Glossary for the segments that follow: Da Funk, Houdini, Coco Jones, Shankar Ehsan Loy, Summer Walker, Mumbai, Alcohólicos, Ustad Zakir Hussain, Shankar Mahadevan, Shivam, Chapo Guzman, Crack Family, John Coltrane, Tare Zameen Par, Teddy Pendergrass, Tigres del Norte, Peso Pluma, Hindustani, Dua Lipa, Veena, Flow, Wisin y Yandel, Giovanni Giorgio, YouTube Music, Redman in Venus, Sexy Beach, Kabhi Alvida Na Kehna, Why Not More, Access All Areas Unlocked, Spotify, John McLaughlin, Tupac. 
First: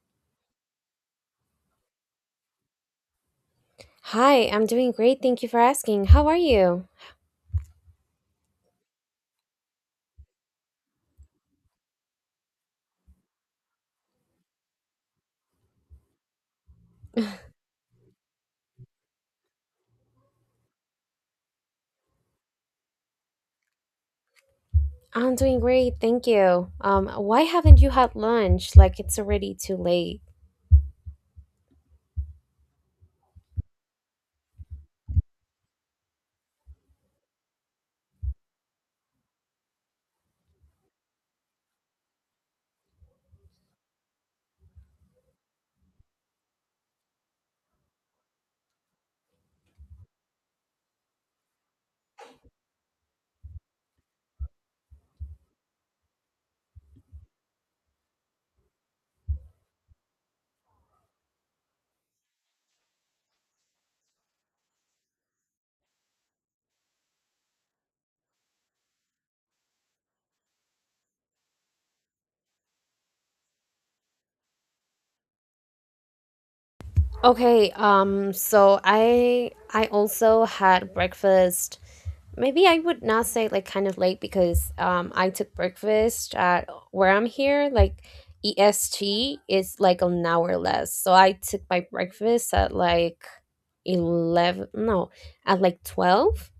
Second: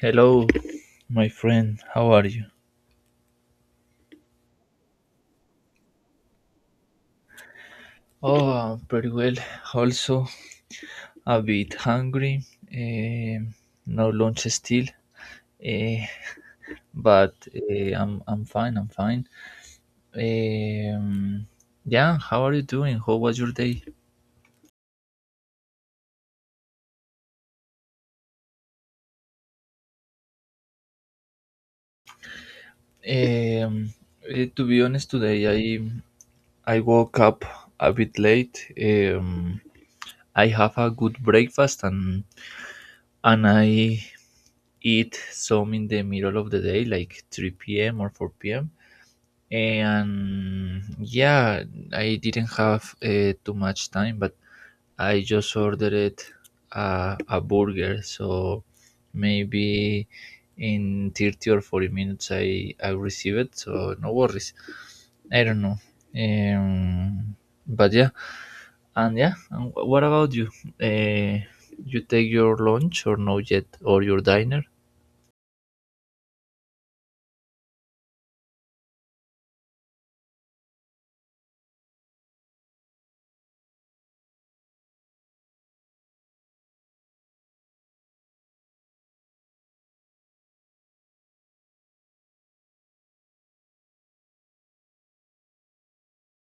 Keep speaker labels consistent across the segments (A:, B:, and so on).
A: Hello, my friend. How are you?
B: Hi, I'm doing great. Thank you for asking. How are you?
A: Oh, I'm pretty well. Also, a bit hungry. Um no lunch still. Eh, I'm fine. I'm fine. Um, yeah. How are you doing? How was your day?
B: I'm doing great. Thank you. Why haven't you had lunch? Like it's already too late.
A: Um, to be honest, today I woke up a bit late. I have a good breakfast and I eat some in the middle of the day, like 3 p.m. or 4 p.m. And yeah, I didn't have too much time, but I just ordered a burger, so maybe in 30 or 40 minutes I receive it, so no worries. I don't know. um but yeah. And yeah, and what about you? uh, you take your lunch or no yet, or your diner?
B: Okay, so I also had breakfast. Maybe I would not say like kind of late because I took breakfast at where I'm here, like EST is like an hour less. So I took my breakfast at like 11, no, at like 12.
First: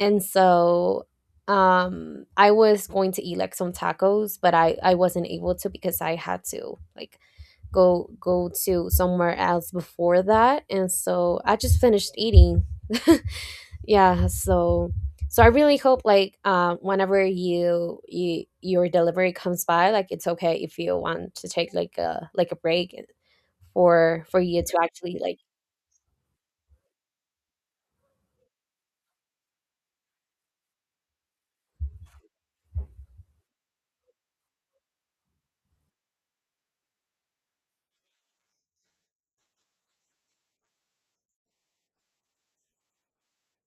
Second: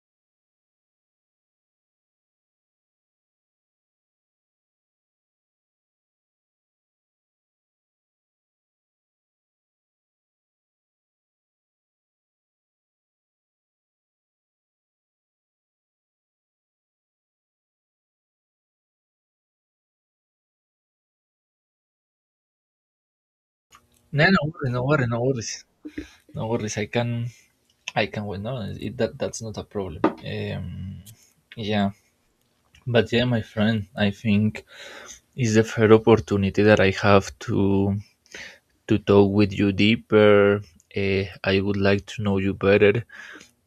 B: And so I was going to eat like some tacos, but I wasn't able to because I had to like go to somewhere else before that. And so I just finished eating. Yeah, so I really hope like whenever your delivery comes by, like it's okay if you want to take like a break
A: No
B: for
A: no
B: you
A: worries
B: to
A: no worries
B: actually
A: no
B: like.
A: worries no worries I can I can wait. No, that's not a problem. Yeah, but yeah, my friend, I think it's the fair opportunity that I have to talk with you deeper. I would like to know you better.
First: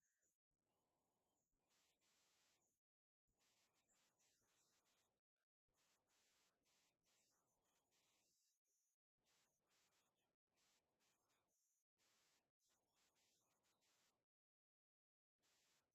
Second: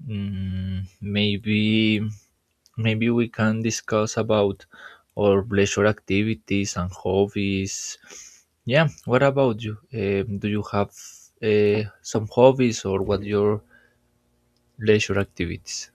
A: Mm, maybe we can discuss about our pleasure activities and hobbies. Yeah, what about you? Do you have some hobbies, or what your leisure activities?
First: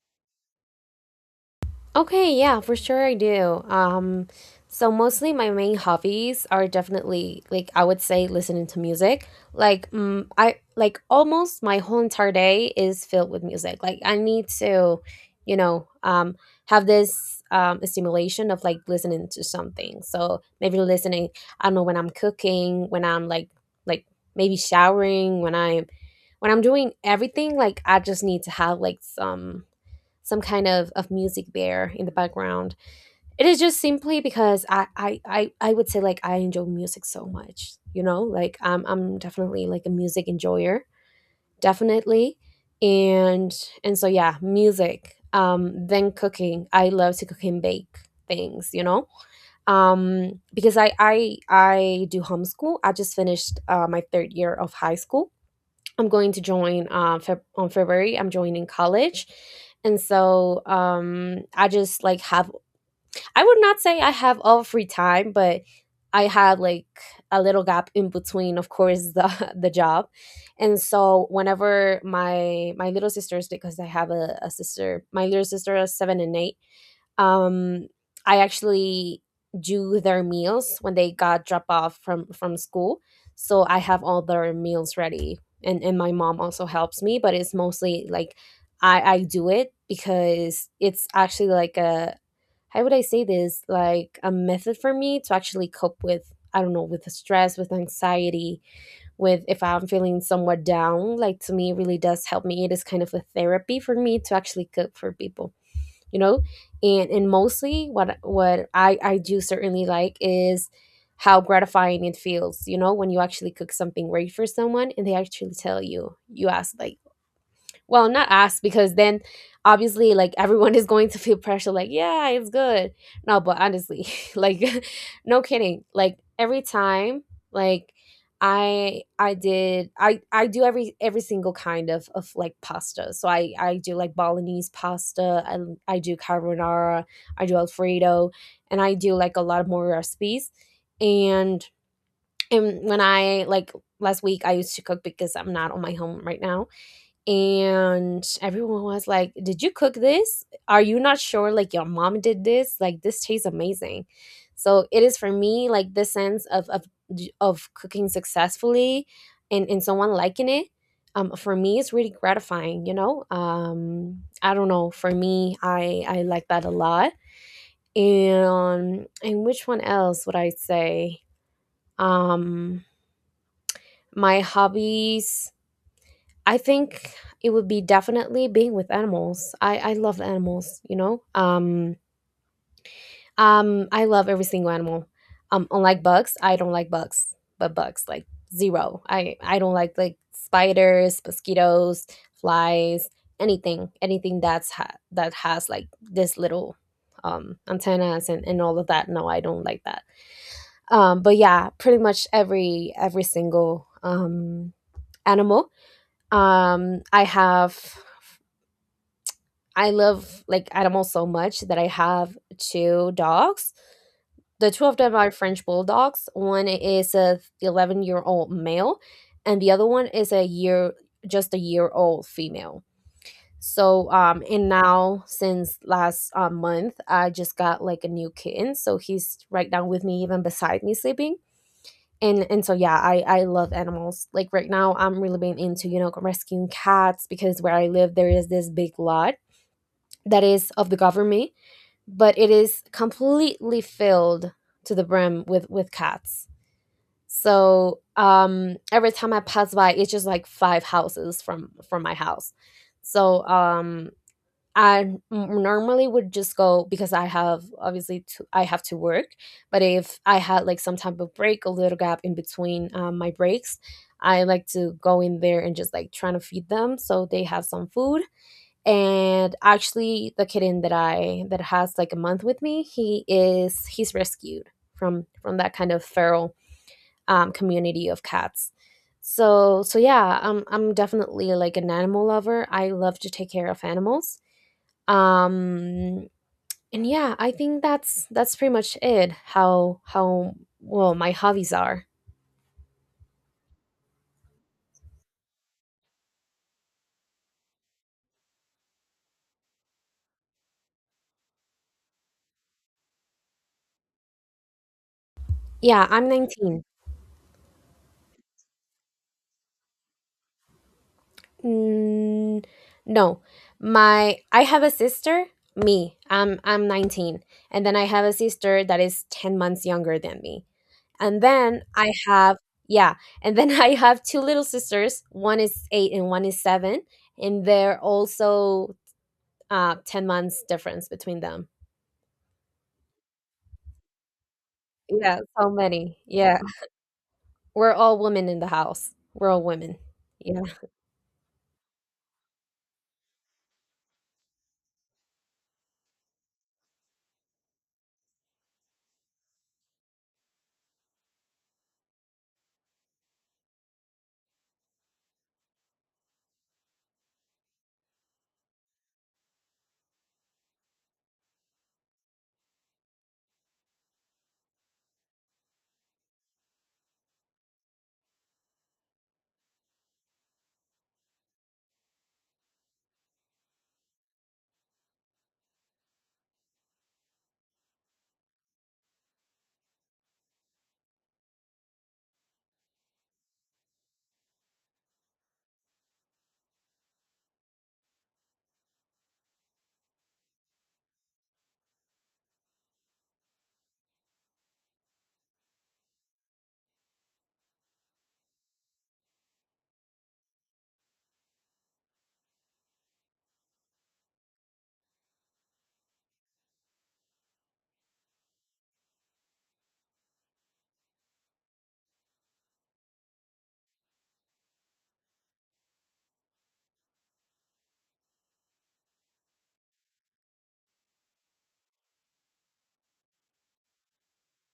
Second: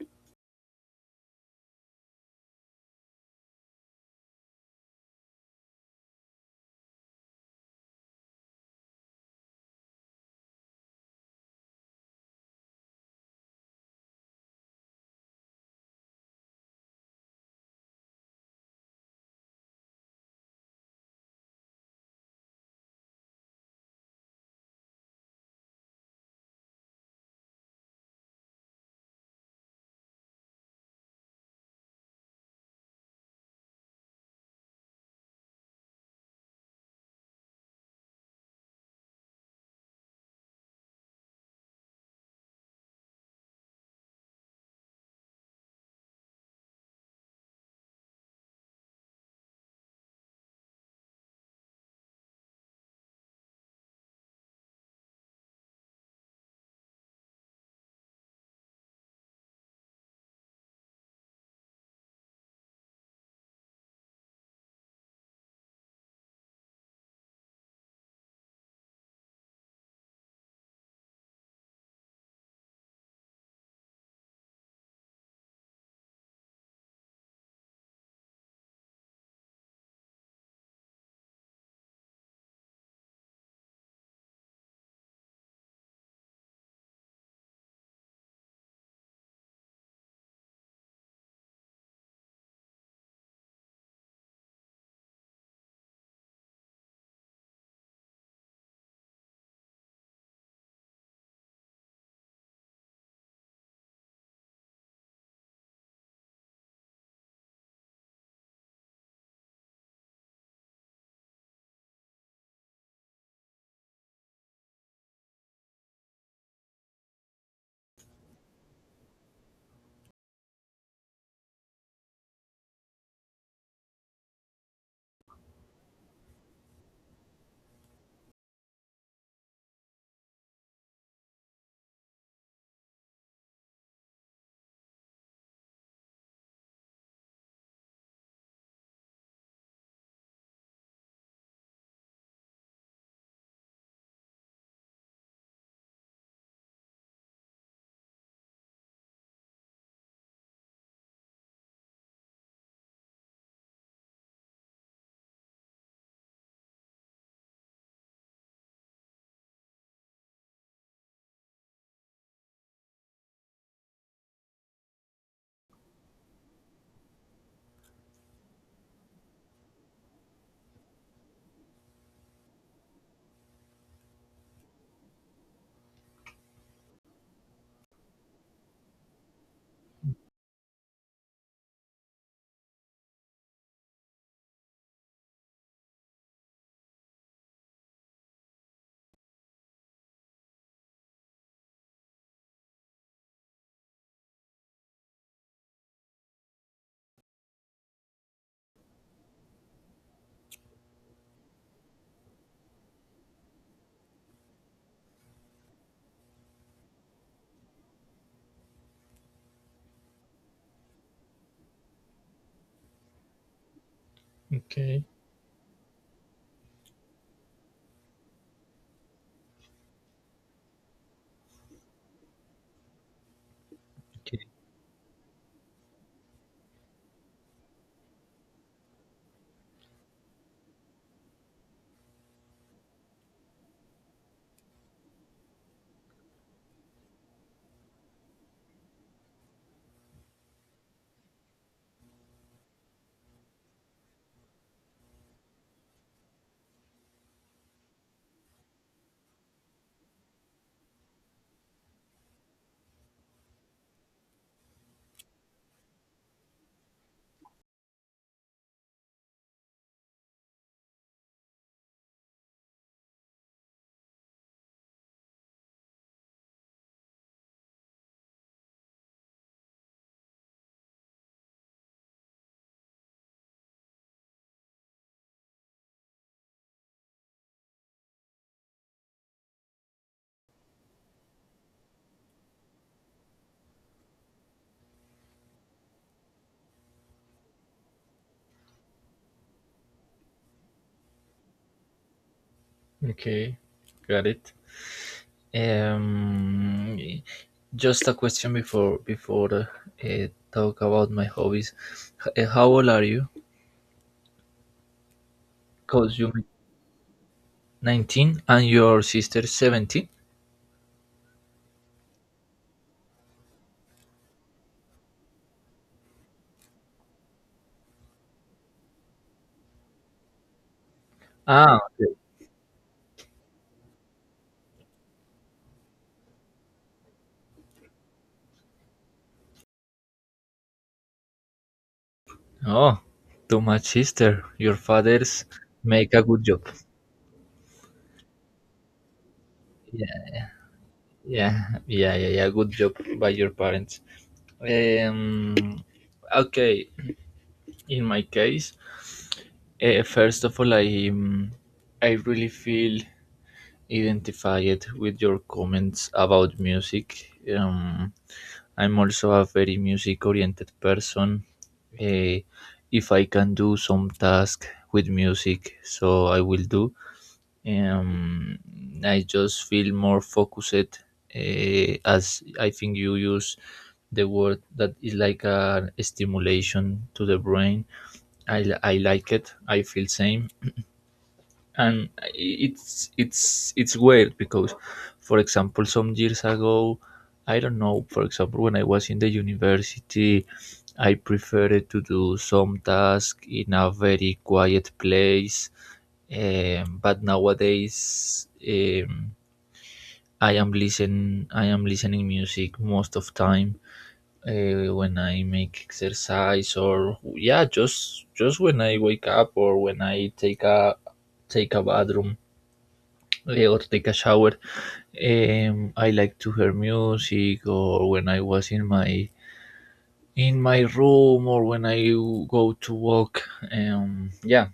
B: Okay, yeah, for sure I do. So mostly my main hobbies are definitely like I would say listening to music. Like mm, I like almost my whole entire day is filled with music. Like I need to, you know, have this stimulation of like listening to something. So maybe listening, I don't know, when I'm cooking, when I'm like like maybe showering, when I'm doing everything, like I just need to have like some kind of music there in the background. It is just simply because I would say like I enjoy music so much, you know, like I'm definitely like a music enjoyer, definitely. And, and so yeah, music, then cooking. I love to cook and bake things, you know, because I do homeschool. I just finished my third year of high school. I'm going to join on February. I'm joining college. And so I just like I would not say I have all free time, but I had like a little gap in between, of course, the job. And so whenever my little sisters, because I have a sister, my little sister is seven and eight, um, I actually do their meals when they got dropped off from school, so I have all their meals ready. And my mom also helps me, but it's mostly like I do it because it's actually like a how would I say this like a method for me to actually cope with, I don't know, with the stress, with anxiety, with if I'm feeling somewhat down. Like to me, it really does help me. It is kind of a therapy for me to actually cook for people, you know. And mostly what I do certainly like is how gratifying it feels, you know, when you actually cook something great for someone and they actually tell you. You ask like, well, not us because then obviously like everyone is going to feel pressure like, yeah, it's good. No, but honestly, like no kidding. Like every time like I do every single kind of like pasta. So I do like Balinese pasta, I do carbonara, I do alfredo, and I do like a lot of more recipes. And when I like last week I used to cook because I'm not on my home right now, and everyone was like, did you cook this? Are you not sure? Like your mom did this? Like this tastes amazing. So it is for me like the sense of of cooking successfully and someone liking it. For me it's really gratifying, you know. I don't know, for me I like that a lot. And which one else would I say? um my hobbies, I think, it would be definitely being with animals. I love animals, you know. I love every single animal. Unlike bugs, I don't like bugs, but bugs like zero. I don't like spiders, mosquitoes, flies, anything, that has like this little antennas and all of that. No, I don't like that. But yeah, pretty much every single animal um i have I love like animals so much that I have two dogs. The two of
A: Okay.
B: them are French bulldogs. One is a 11-year-old male, and the other one is a year, just a year old female. So and now since last month I just got like a new kitten, so he's right down with me, even beside me sleeping. And so yeah, I love animals. Like right now, I'm really being into, you know, rescuing cats because where I live there is this big lot that is of the government, but it is completely filled to the brim with cats. So every time I pass by, it's just like five houses from my house. So normally would just go because I have obviously I have to work, but if I had like some type of break, a little gap in between my breaks, I like to go in there and just like trying to feed them so they have some food. And actually the kitten that I that has like a month with me, he's rescued from that kind of feral community of cats. So yeah, I'm definitely like an animal lover. I love to take care of animals. um and yeah, I think that's pretty much it. How well my hobbies are.
A: Okay, got it. Um, just a question before talk about my hobbies. How old are you?
B: Yeah,
A: Cause
B: I'm
A: you
B: 19.
A: 19 and your sister 17.
B: Mm, no, my I have a sister. Me, I'm 19, and then I have a sister that is 10 months younger than me. And
A: Ah,
B: then I
A: okay.
B: have, yeah, and then I have two little sisters. One is eight and one is seven, and they're also 10 months difference between them.
A: Oh, too much sister. Your
B: Yeah,
A: fathers
B: so
A: make
B: many.
A: a good
B: Yeah,
A: job.
B: we're all women in the house. We're all women. Yeah.
A: Yeah, yeah, yeah, yeah. Good job by your parents. Um, okay. In my case, first of all, um, I really feel identify it with your comments about music. Um, I'm also a very music oriented person. Eh, if I can do some task with music, so I will do. Um, I just feel more focused, as I think you use the word that is like a stimulation to the brain. I like it. I feel same, and it's it's weird because, for example, some years ago, I don't know, for example, when I was in the university, I preferred to do some task in a very quiet place. But nowadays, I am listening music most of time, when I make exercise, or yeah, just when I wake up, or when I take a bathroom, or take a shower. I like to hear music, or when I was in my room, or when I go to walk. Yeah,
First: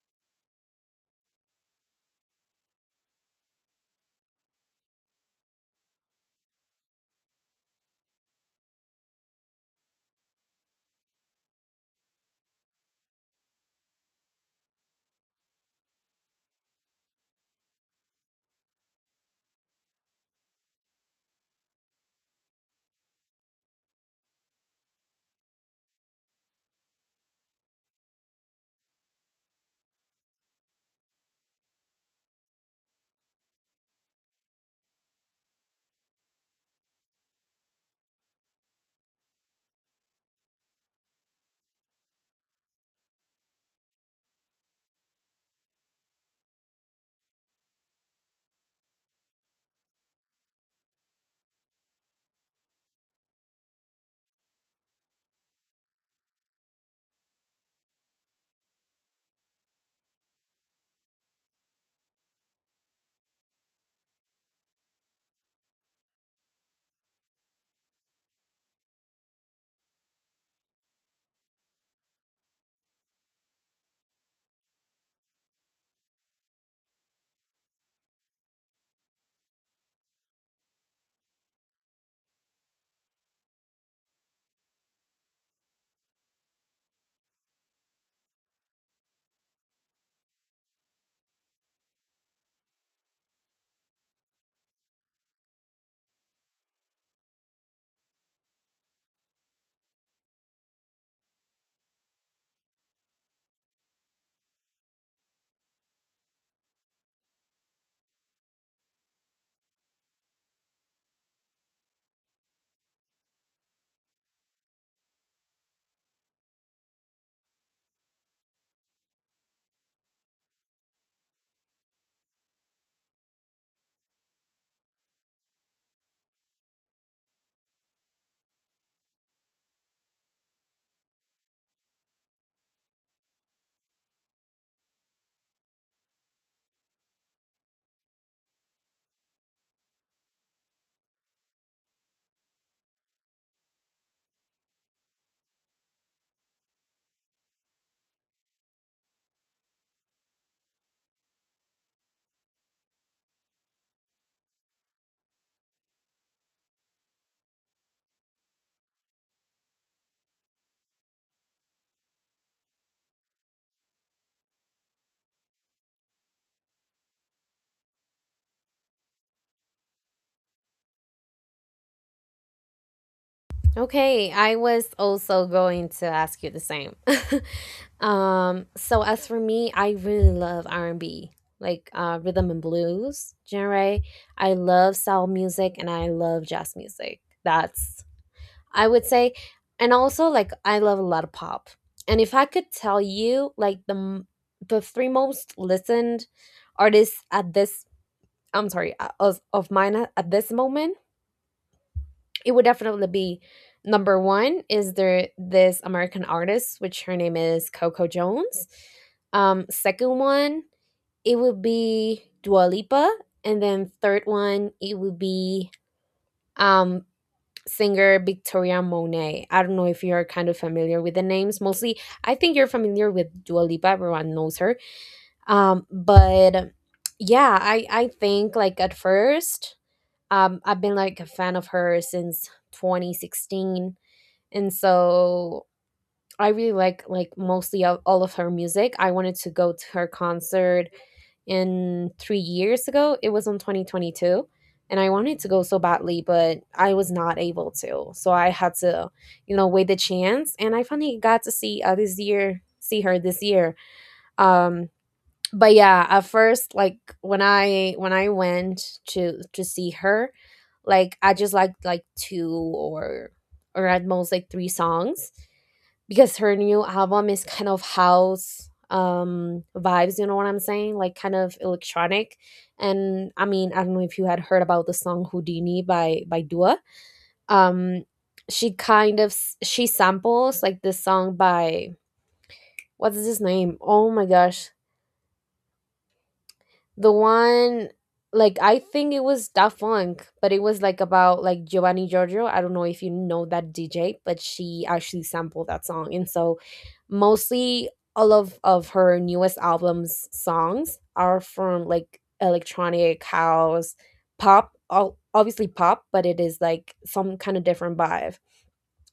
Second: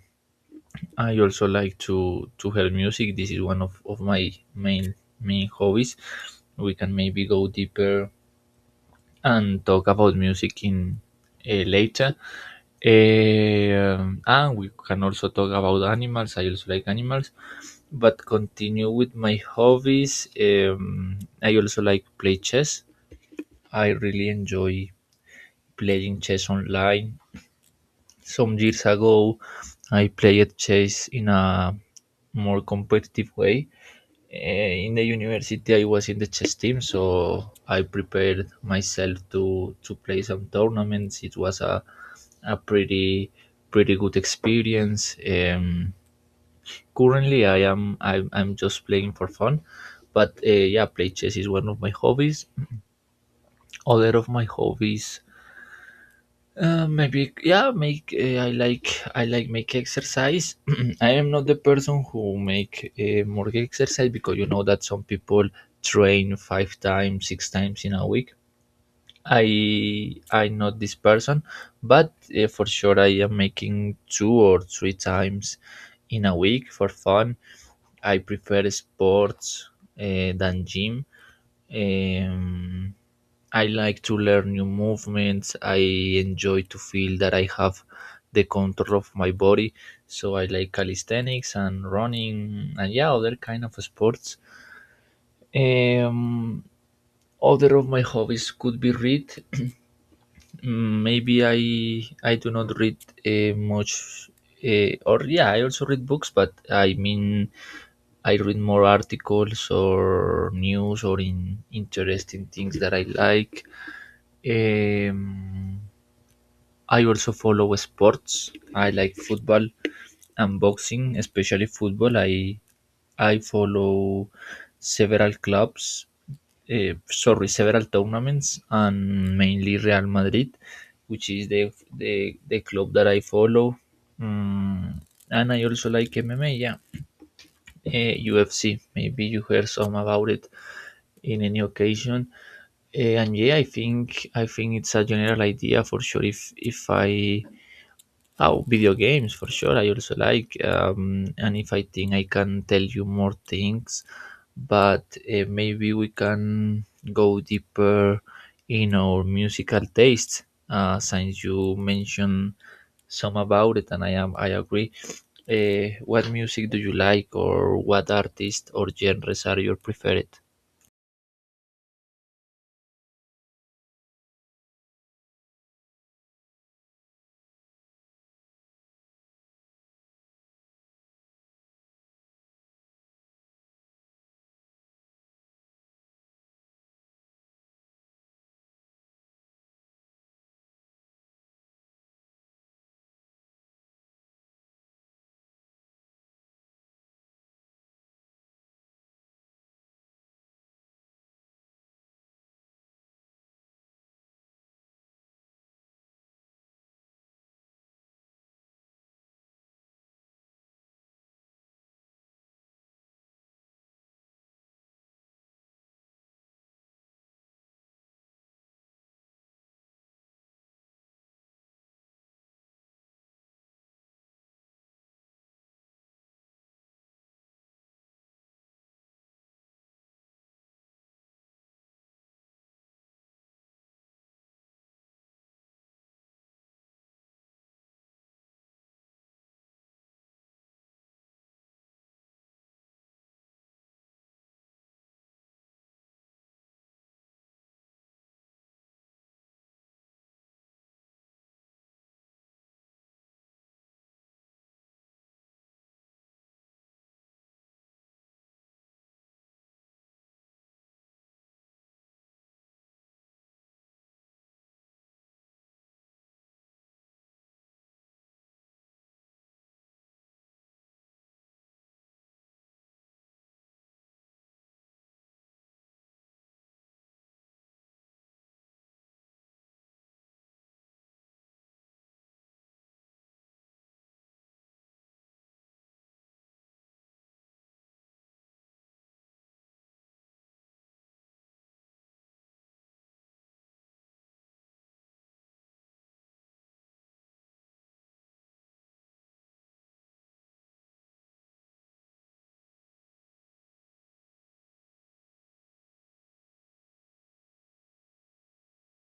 A: I also like to hear music. This is one of my main hobbies. We can maybe go deeper and talk about music in later. Um, and we can also talk about animals. I also like animals. But continue with my hobbies. I also like play chess. I really enjoy playing chess online. Some years ago, I played chess in a more competitive way. In the university, I was in the chess team, so I prepared myself to play some tournaments. It was a a pretty pretty good experience. Currently, I'm just playing for fun, but yeah, play chess is one of my hobbies. Other of my hobbies, maybe yeah, make I like make exercise. I am not the person who make more exercise, because you know that some people train five times, six times in a week. I'm not this person, but for sure I am making two or three times in a week for fun. I prefer sports than gym. Um, I like to learn new movements. I enjoy to feel that I have the control of my body. So I like calisthenics and running and yeah, other kind of sports. Um, other of my hobbies could be read. Mm, maybe I do not read much. Or Yeah, I also read books, but I mean I read more articles or news or in interesting things that I like. um, I also follow sports. I like football and boxing, especially football. I follow several clubs, sorry, several tournaments, and mainly Real Madrid, which is the the club that I follow. Mm, and I also like MMA, yeah. UFC, maybe you heard some about it in any occasion. And yeah, I think it's a general idea for sure. If I Oh, video games for sure, I also like. And if I think I can tell you more things, but maybe we can go deeper in our musical tastes, since you mentioned some about it, and I agree. What music do you like, or what artists or genres are your preferred?
B: Okay, I was also going to ask you the same. So as for me, I really love R and B, like rhythm and blues genre. I love soul music and I love jazz music. That's, I would say, and also like I love a lot of pop. And if I could tell you like the three most listened artists at this, I'm sorry, of mine at this moment, it would definitely be number one is there this American artist, which her name is Coco Jones. Second one, it would be Dua Lipa. And then third one, it would be um, singer Victoria Monet. I don't know if you're kind of familiar with the names. Mostly, I think you're familiar with Dua Lipa. Everyone knows her. But yeah, I think like at first, I've been like a fan of her since 2016, and so I really like mostly all of her music. I wanted to go to her concert in 3 years ago. It was in 2022 and I wanted to go so badly, but I was not able to. So I had to, you know, wait the chance and I finally got to see this year see her this year. Um but yeah, at first like when I went to see her, like I just liked like two or at most like three songs because her new album is kind of house vibes, you know what I'm saying, like kind of electronic. And I mean, I don't know if you had heard about the song Houdini by Dua. um she kind of she samples like this song by, what's his name, oh my gosh, the one, like I think it was Da Funk, but it was like about like Giovanni Giorgio. I don't know if you know that DJ, but she actually sampled that song. And so mostly all of her newest albums songs are from like electronic house, pop, all, obviously pop, but it is like some kind of different vibe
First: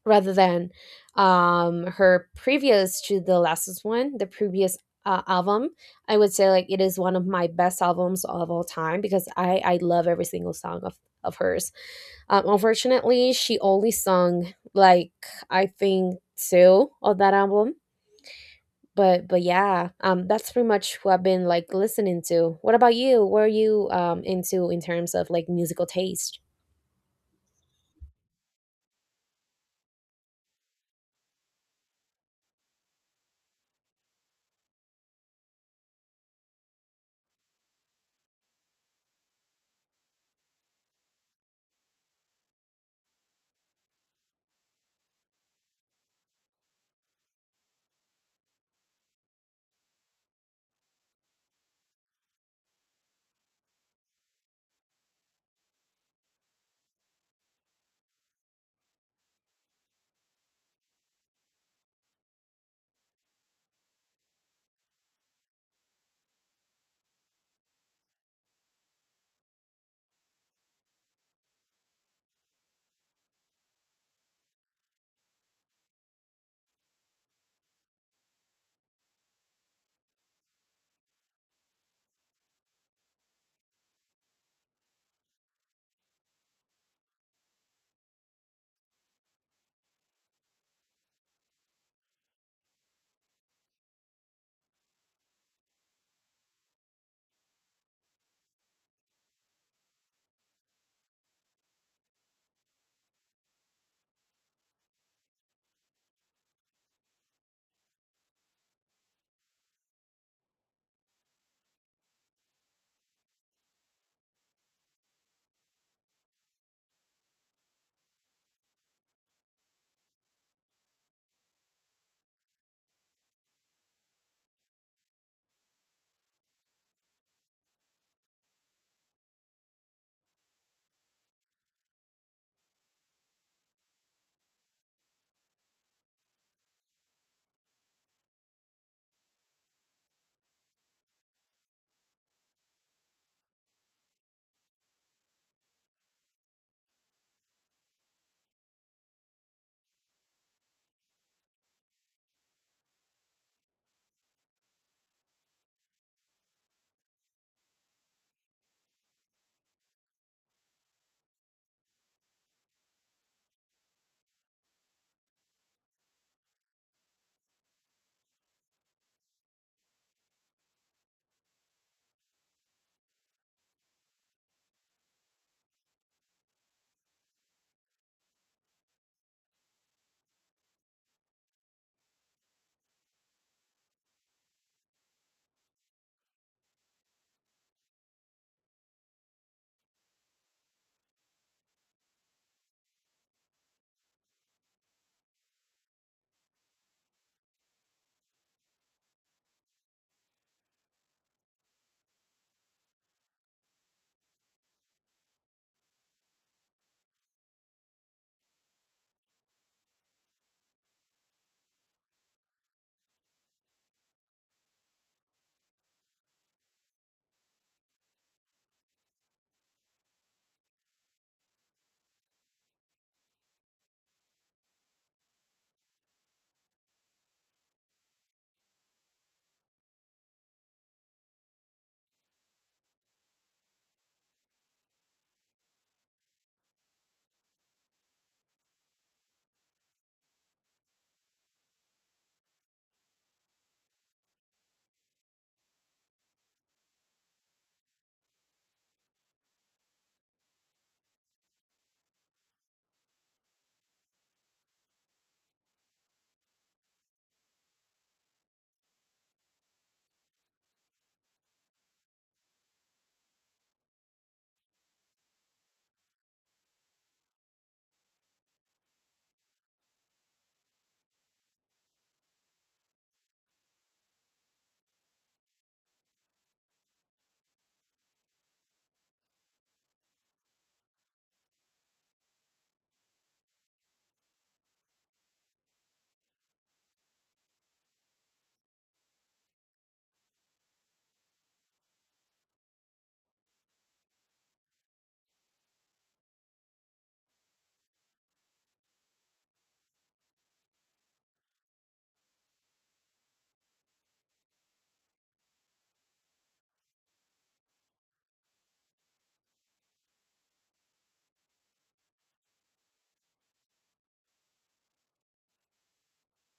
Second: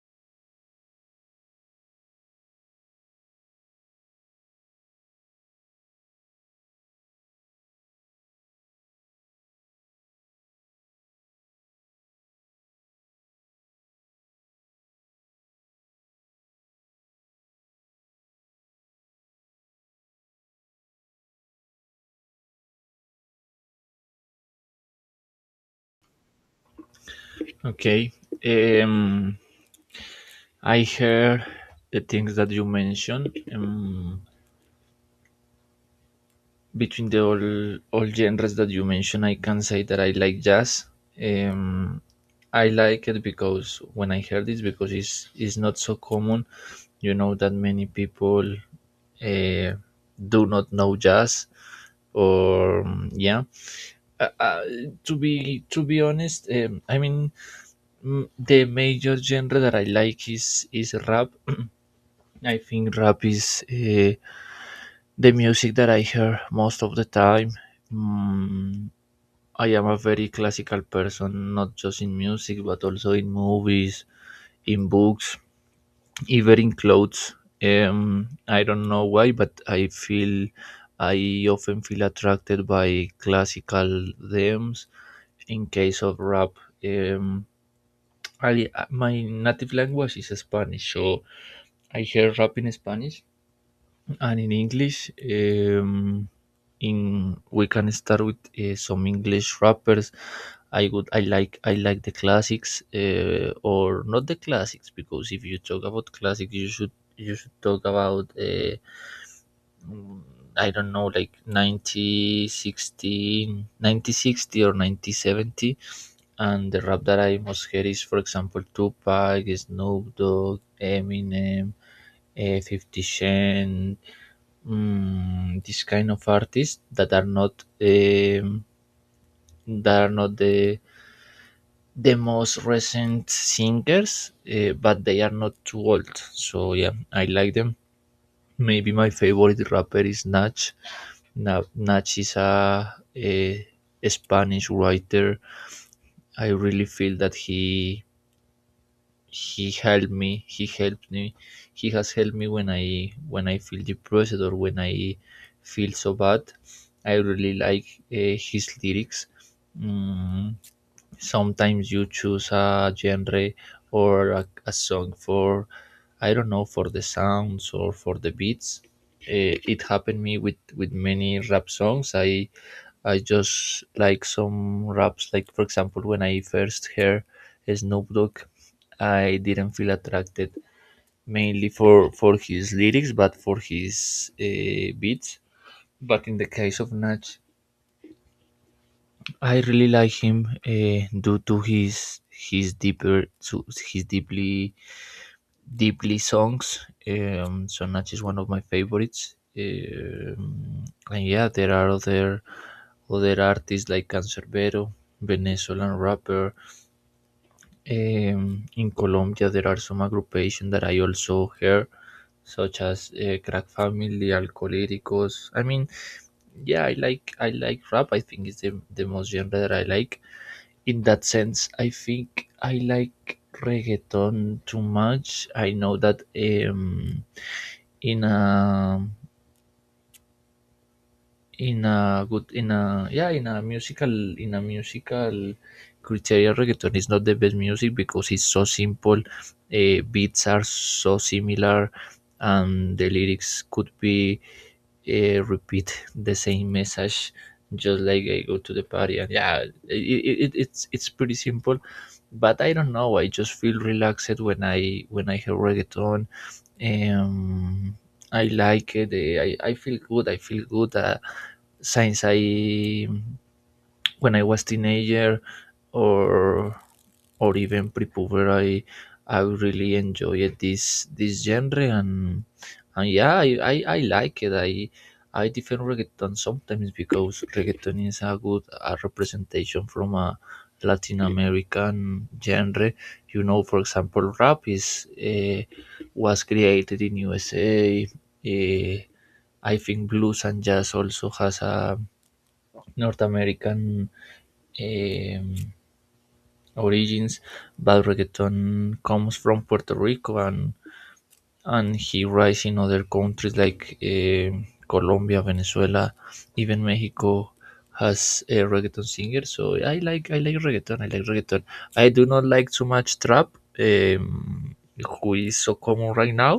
B: rather than her previous to the last one, the previous album, I would say like it is one of my best albums of all time because I love every single song of hers. Unfortunately she only sung like, I think, two of that album. But yeah, that's pretty much who I've been like listening to. What about you? What are you into in terms of like musical taste?
A: Okay. um I heard the things that you mentioned. um, Between the all genres that you mentioned, I can say that I like jazz. Um, I like it because when I heard this, because it's not so common. You know that many people uh, do not know jazz. Or yeah uh, uh, to be honest, I mean, mm, the major genre that I like is rap. I think rap is the music that I hear most of the time. Mm, I am a very classical person, not just in music, but also in movies, in books, even in clothes. I don't know why, but I feel I often feel attracted by classical themes. In case of rap, um, I my native language is Spanish, so I hear rap in Spanish, Ah, and in English, in we can start with some English rappers. I like the classics, or not the classics, because if you talk about classics, you should talk about mm, I don't know, like 1960, or ninety seventy, and the rap that I most hear is, for example, Tupac, Snoop Dogg, Eminem, 50 Cent, mm, this kind of artists that are not the most recent singers, but they are not too old. So yeah, I like them. Maybe my favorite rapper is Nach. Nach is a Spanish writer. I really feel that he he helped me he has helped me when I feel depressed, or when I feel so bad. I really like his lyrics. Mm, sometimes you choose a genre or a song for, I don't know, for the sounds or for the beats. It happened me with many rap songs. I just like some raps, like, for example, when I first heard Snoop Dogg, I didn't feel attracted mainly for his lyrics, but for his beats. But in the case of Nach, I really like him due to his deeper to his deeply songs. Sonata is one of my favorites. And yeah, there are other artists like Cancerbero, Venezuelan rapper. In Colombia, there are some aggregation that I also hear, such as Crack Family, Alcohólicos. I mean, yeah, I like rap. I think it's the most genre that I like in that sense. I think I like reggaeton too much. I know that in a in a good in a musical in a musical criteria, reggaeton is not the best music, because it's so simple, beats are so similar, and the lyrics could be repeat the same message, just like I go to the party and yeah, it, it's pretty simple, but I don't know, I just feel relaxed when I hear reggaeton. Um, I like it. I feel good. I feel good since I when I was teenager, or or even pre-power. I really enjoyed this genre, and yeah, I like it. I defend reggaeton sometimes, because reggaeton is a representation from a latin american genre. You know, for example, rap is was created in usa. uh, I think blues and jazz also has a north american um, Origins, but reggaeton comes from Puerto Rico, and he rise in other countries like Colombia, Venezuela, even Mexico has a reggaeton singer. So I like reggaeton. I like reggaeton. I do not like too much trap, um, who is so common right now.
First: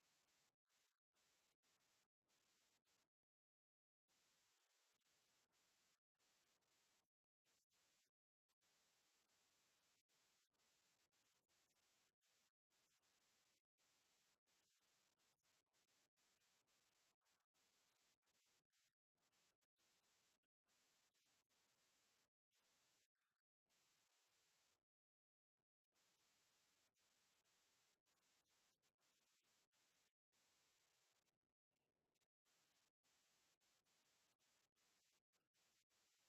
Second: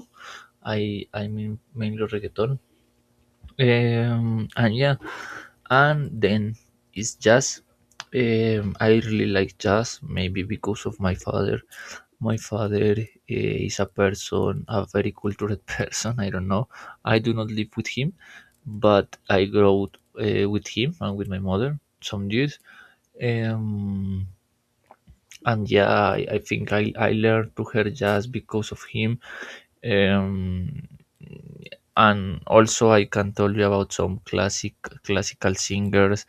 A: I mean mainly reggaeton. And yeah, and then it's jazz. I really like jazz, maybe because of my father. My father is a person, a very cultured person. I don't know. I do not live with him, but I grew up, with him and with my mother, some years. Um, and yeah, I think I learned to her just because of him. Um, and also, I can tell you about some classical singers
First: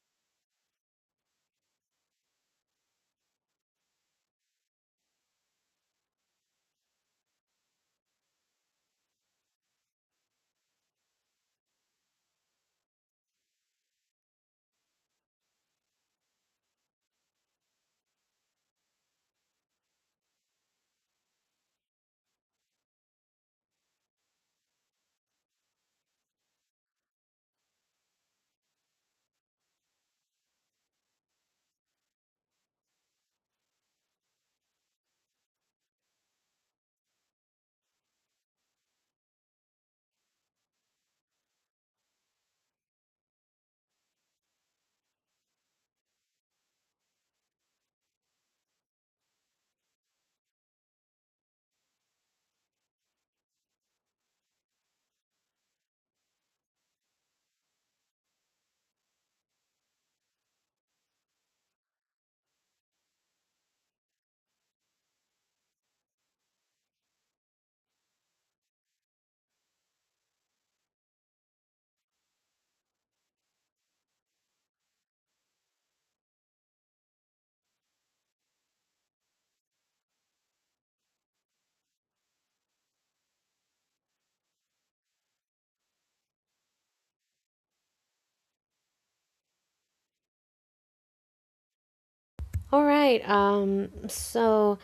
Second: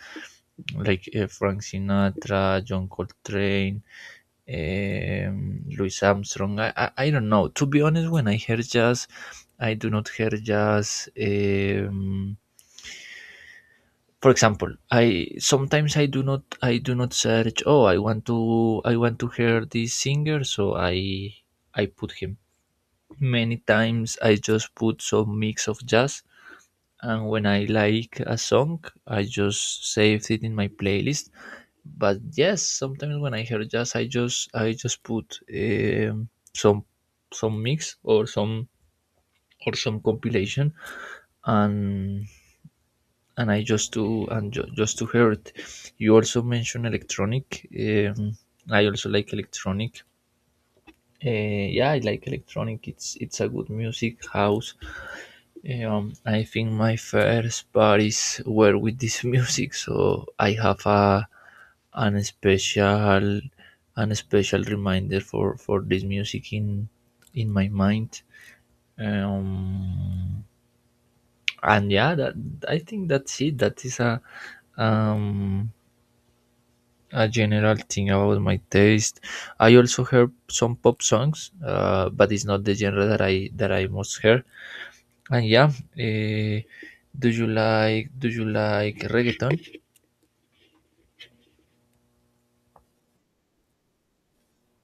A: like Frank Sinatra, John Coltrane, Louis Armstrong. I don't know. To be honest, when I hear jazz, I do not hear jazz. For example, I sometimes I do not search. Oh, I want to hear this singer, so I put him. Many times I just put some mix of jazz, and when I like a song, I just saved it in my playlist, but yes, sometimes when I hear jazz, I just put some some mix or some compilation and and I just to and ju- just to hear it. You also mentioned electronic. I also like electronic. uh, yeah, I like electronic. It's a good music, house. I think my first parties were with this music, so I have a an special an special reminder for this music in my mind. Um, and yeah, that I think that's it. That is um a general thing about my taste. I also heard some pop songs, but it's not the genre that I most hear. And yeah, eh, do you like reggaeton?
B: All right, so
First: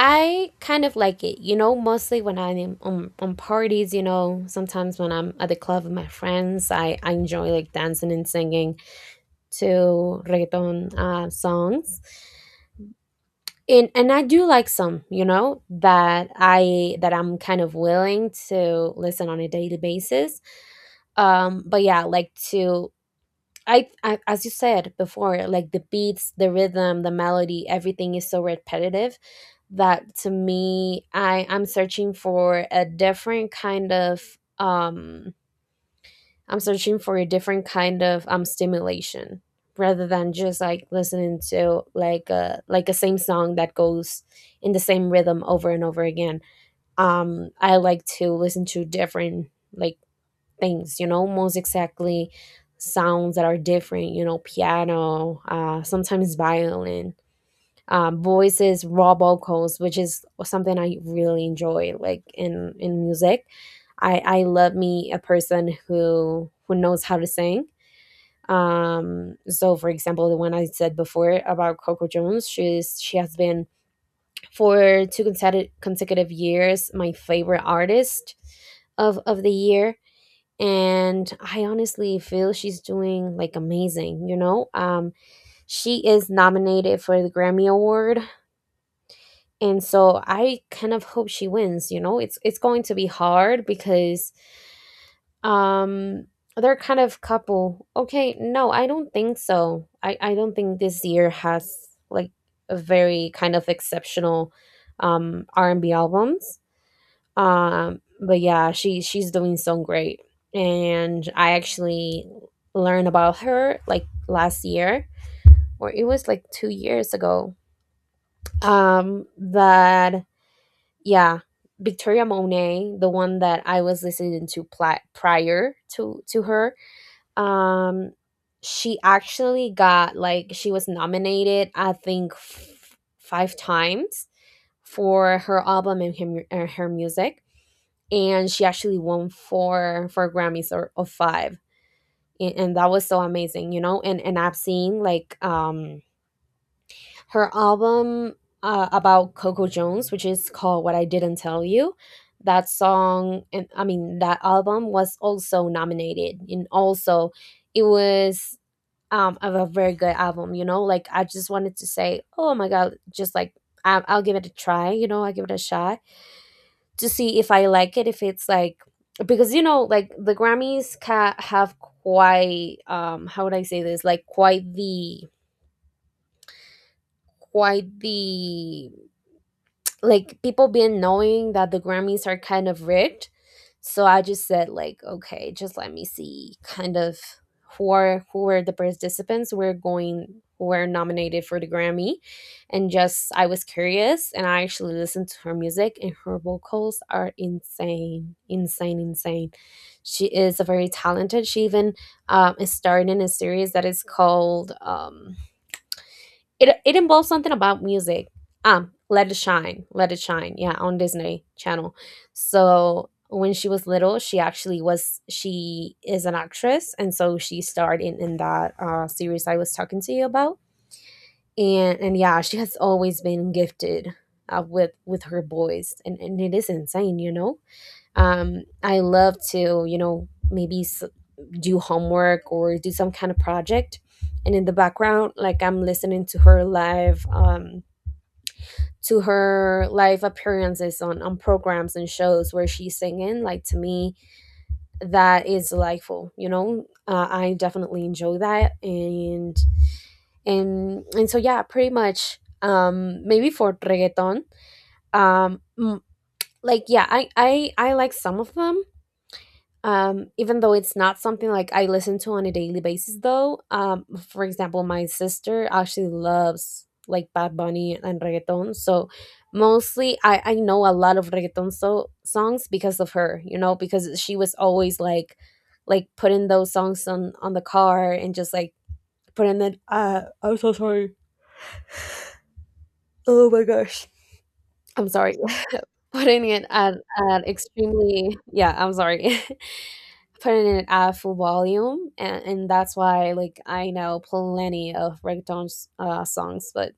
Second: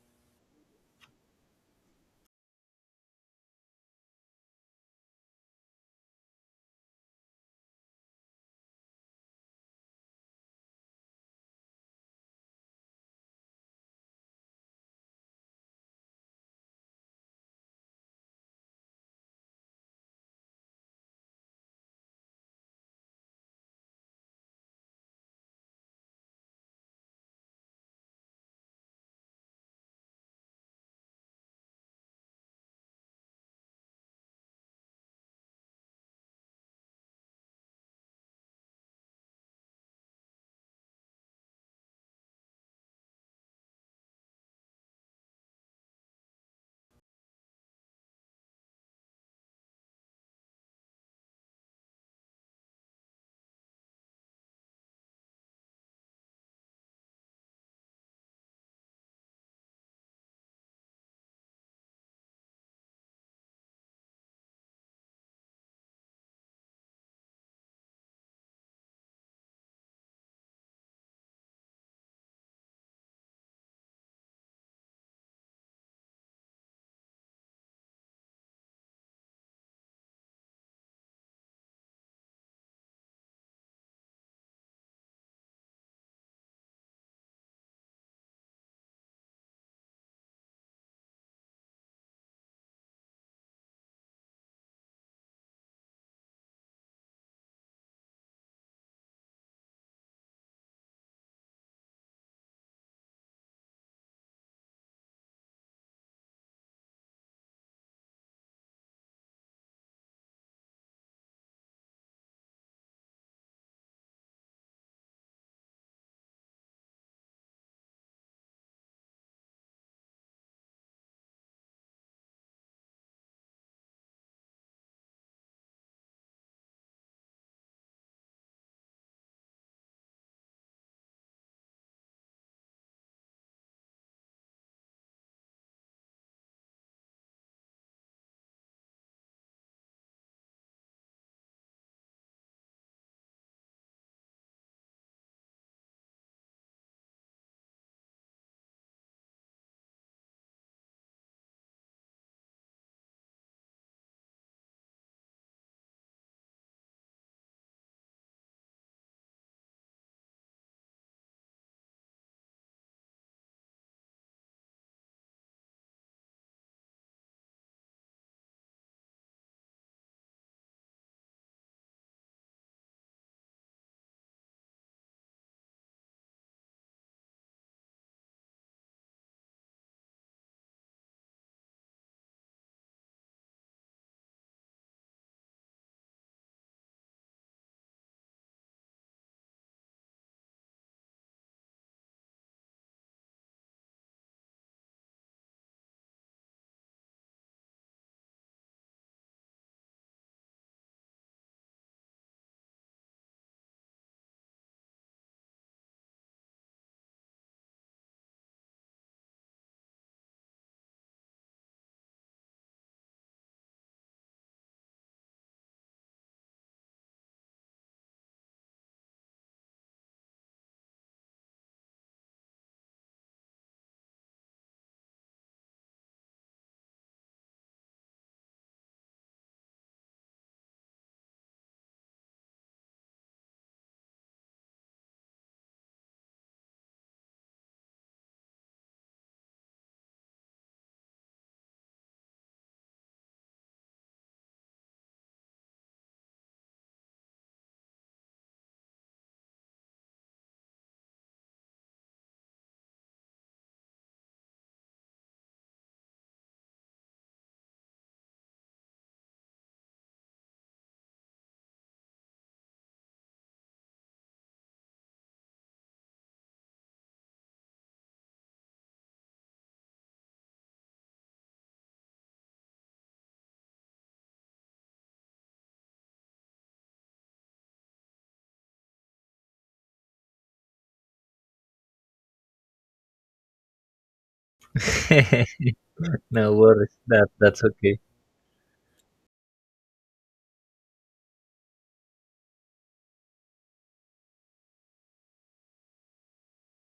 B: I kind of like it, you know, mostly when I'm on parties, you know, sometimes when I'm at the club with my friends, I enjoy like dancing and singing to reggaeton songs. And I do like some, you know, that I'm kind of willing to listen on a daily basis. But yeah, I as you said before, like, the beats, the rhythm, the melody, everything is so repetitive that to me, I'm searching for a different kind of stimulation, rather than just like listening to like a same song that goes in the same rhythm over and over again. I like to listen to different like things, you know, most exactly sounds that are different, you know, piano, sometimes violin, voices, raw vocals, which is something I really enjoy. Like, in music, I love me a person who knows how to sing. So, for example, the one I said before about Coco Jones, she has been for 2 consecutive consecutive years my favorite artist of the year. And I honestly feel she's doing like amazing. She is nominated for the Grammy Award, and so I kind of hope she wins. It's going to be hard because um they're kind of couple. Okay, no, I don't think so. I don't think this year has, like, a very kind of exceptional R&B albums. But yeah, she's doing so great. And I actually learned about her like last year, or it was like 2 years ago. That Yeah, Victoria Monet, the one that I was listening to prior to her. um she actually got like She was nominated, I think, five times for her album and her music. And she actually won four Grammys, or five. And that was so amazing, you know. And I've seen, like, her album, about Coco Jones, which is called "What I Didn't Tell You." That song, and I mean, that album, was also nominated, and also it was, of a very good album. Like, I just wanted to say, oh my god, just like I'll give it a try, I'll give it a shot to see if I like it, if it's like, because, like, the Grammys ca have quite, how would I say this, like, quite the, quite the like, people been knowing that the Grammys are kind of rigged. So I just said like, okay, just let me see kind of who are the participants who are going who were nominated for the Grammy. And just, I was curious, and I actually listened to her music, and her vocals are insane. Insane, insane. She is a very talented. She even, is starring in a series that is called, it involves something about music. Let It Shine, Let It Shine. Yeah, on Disney Channel. So when she was little, she actually was she is an actress, and so she starred in that series I was talking to you about. And yeah, she has always been gifted, with her voice, and it is insane. I love to, maybe, do homework or do some kind of project, and in the background, like, I'm listening to her live, to her live appearances on programs and shows where she's singing. Like, to me that is delightful. I definitely enjoy that. And so yeah, pretty much, maybe for reggaeton. um mm, like, yeah, I like some of them, even though it's not something like I listen to on a daily basis though. For example, my sister actually loves, like, Bad Bunny and reggaeton, so mostly I know a lot of reggaeton so songs because of her, you know, because she was always like, putting those songs on the car and just like putting it, I'm so sorry, oh my gosh, I'm sorry. Putting
A: No
B: it at,
A: worries. That that's okay.
B: extremely, yeah, I'm sorry. Putting it at full volume, and that's why like I know plenty of reggaeton, songs. but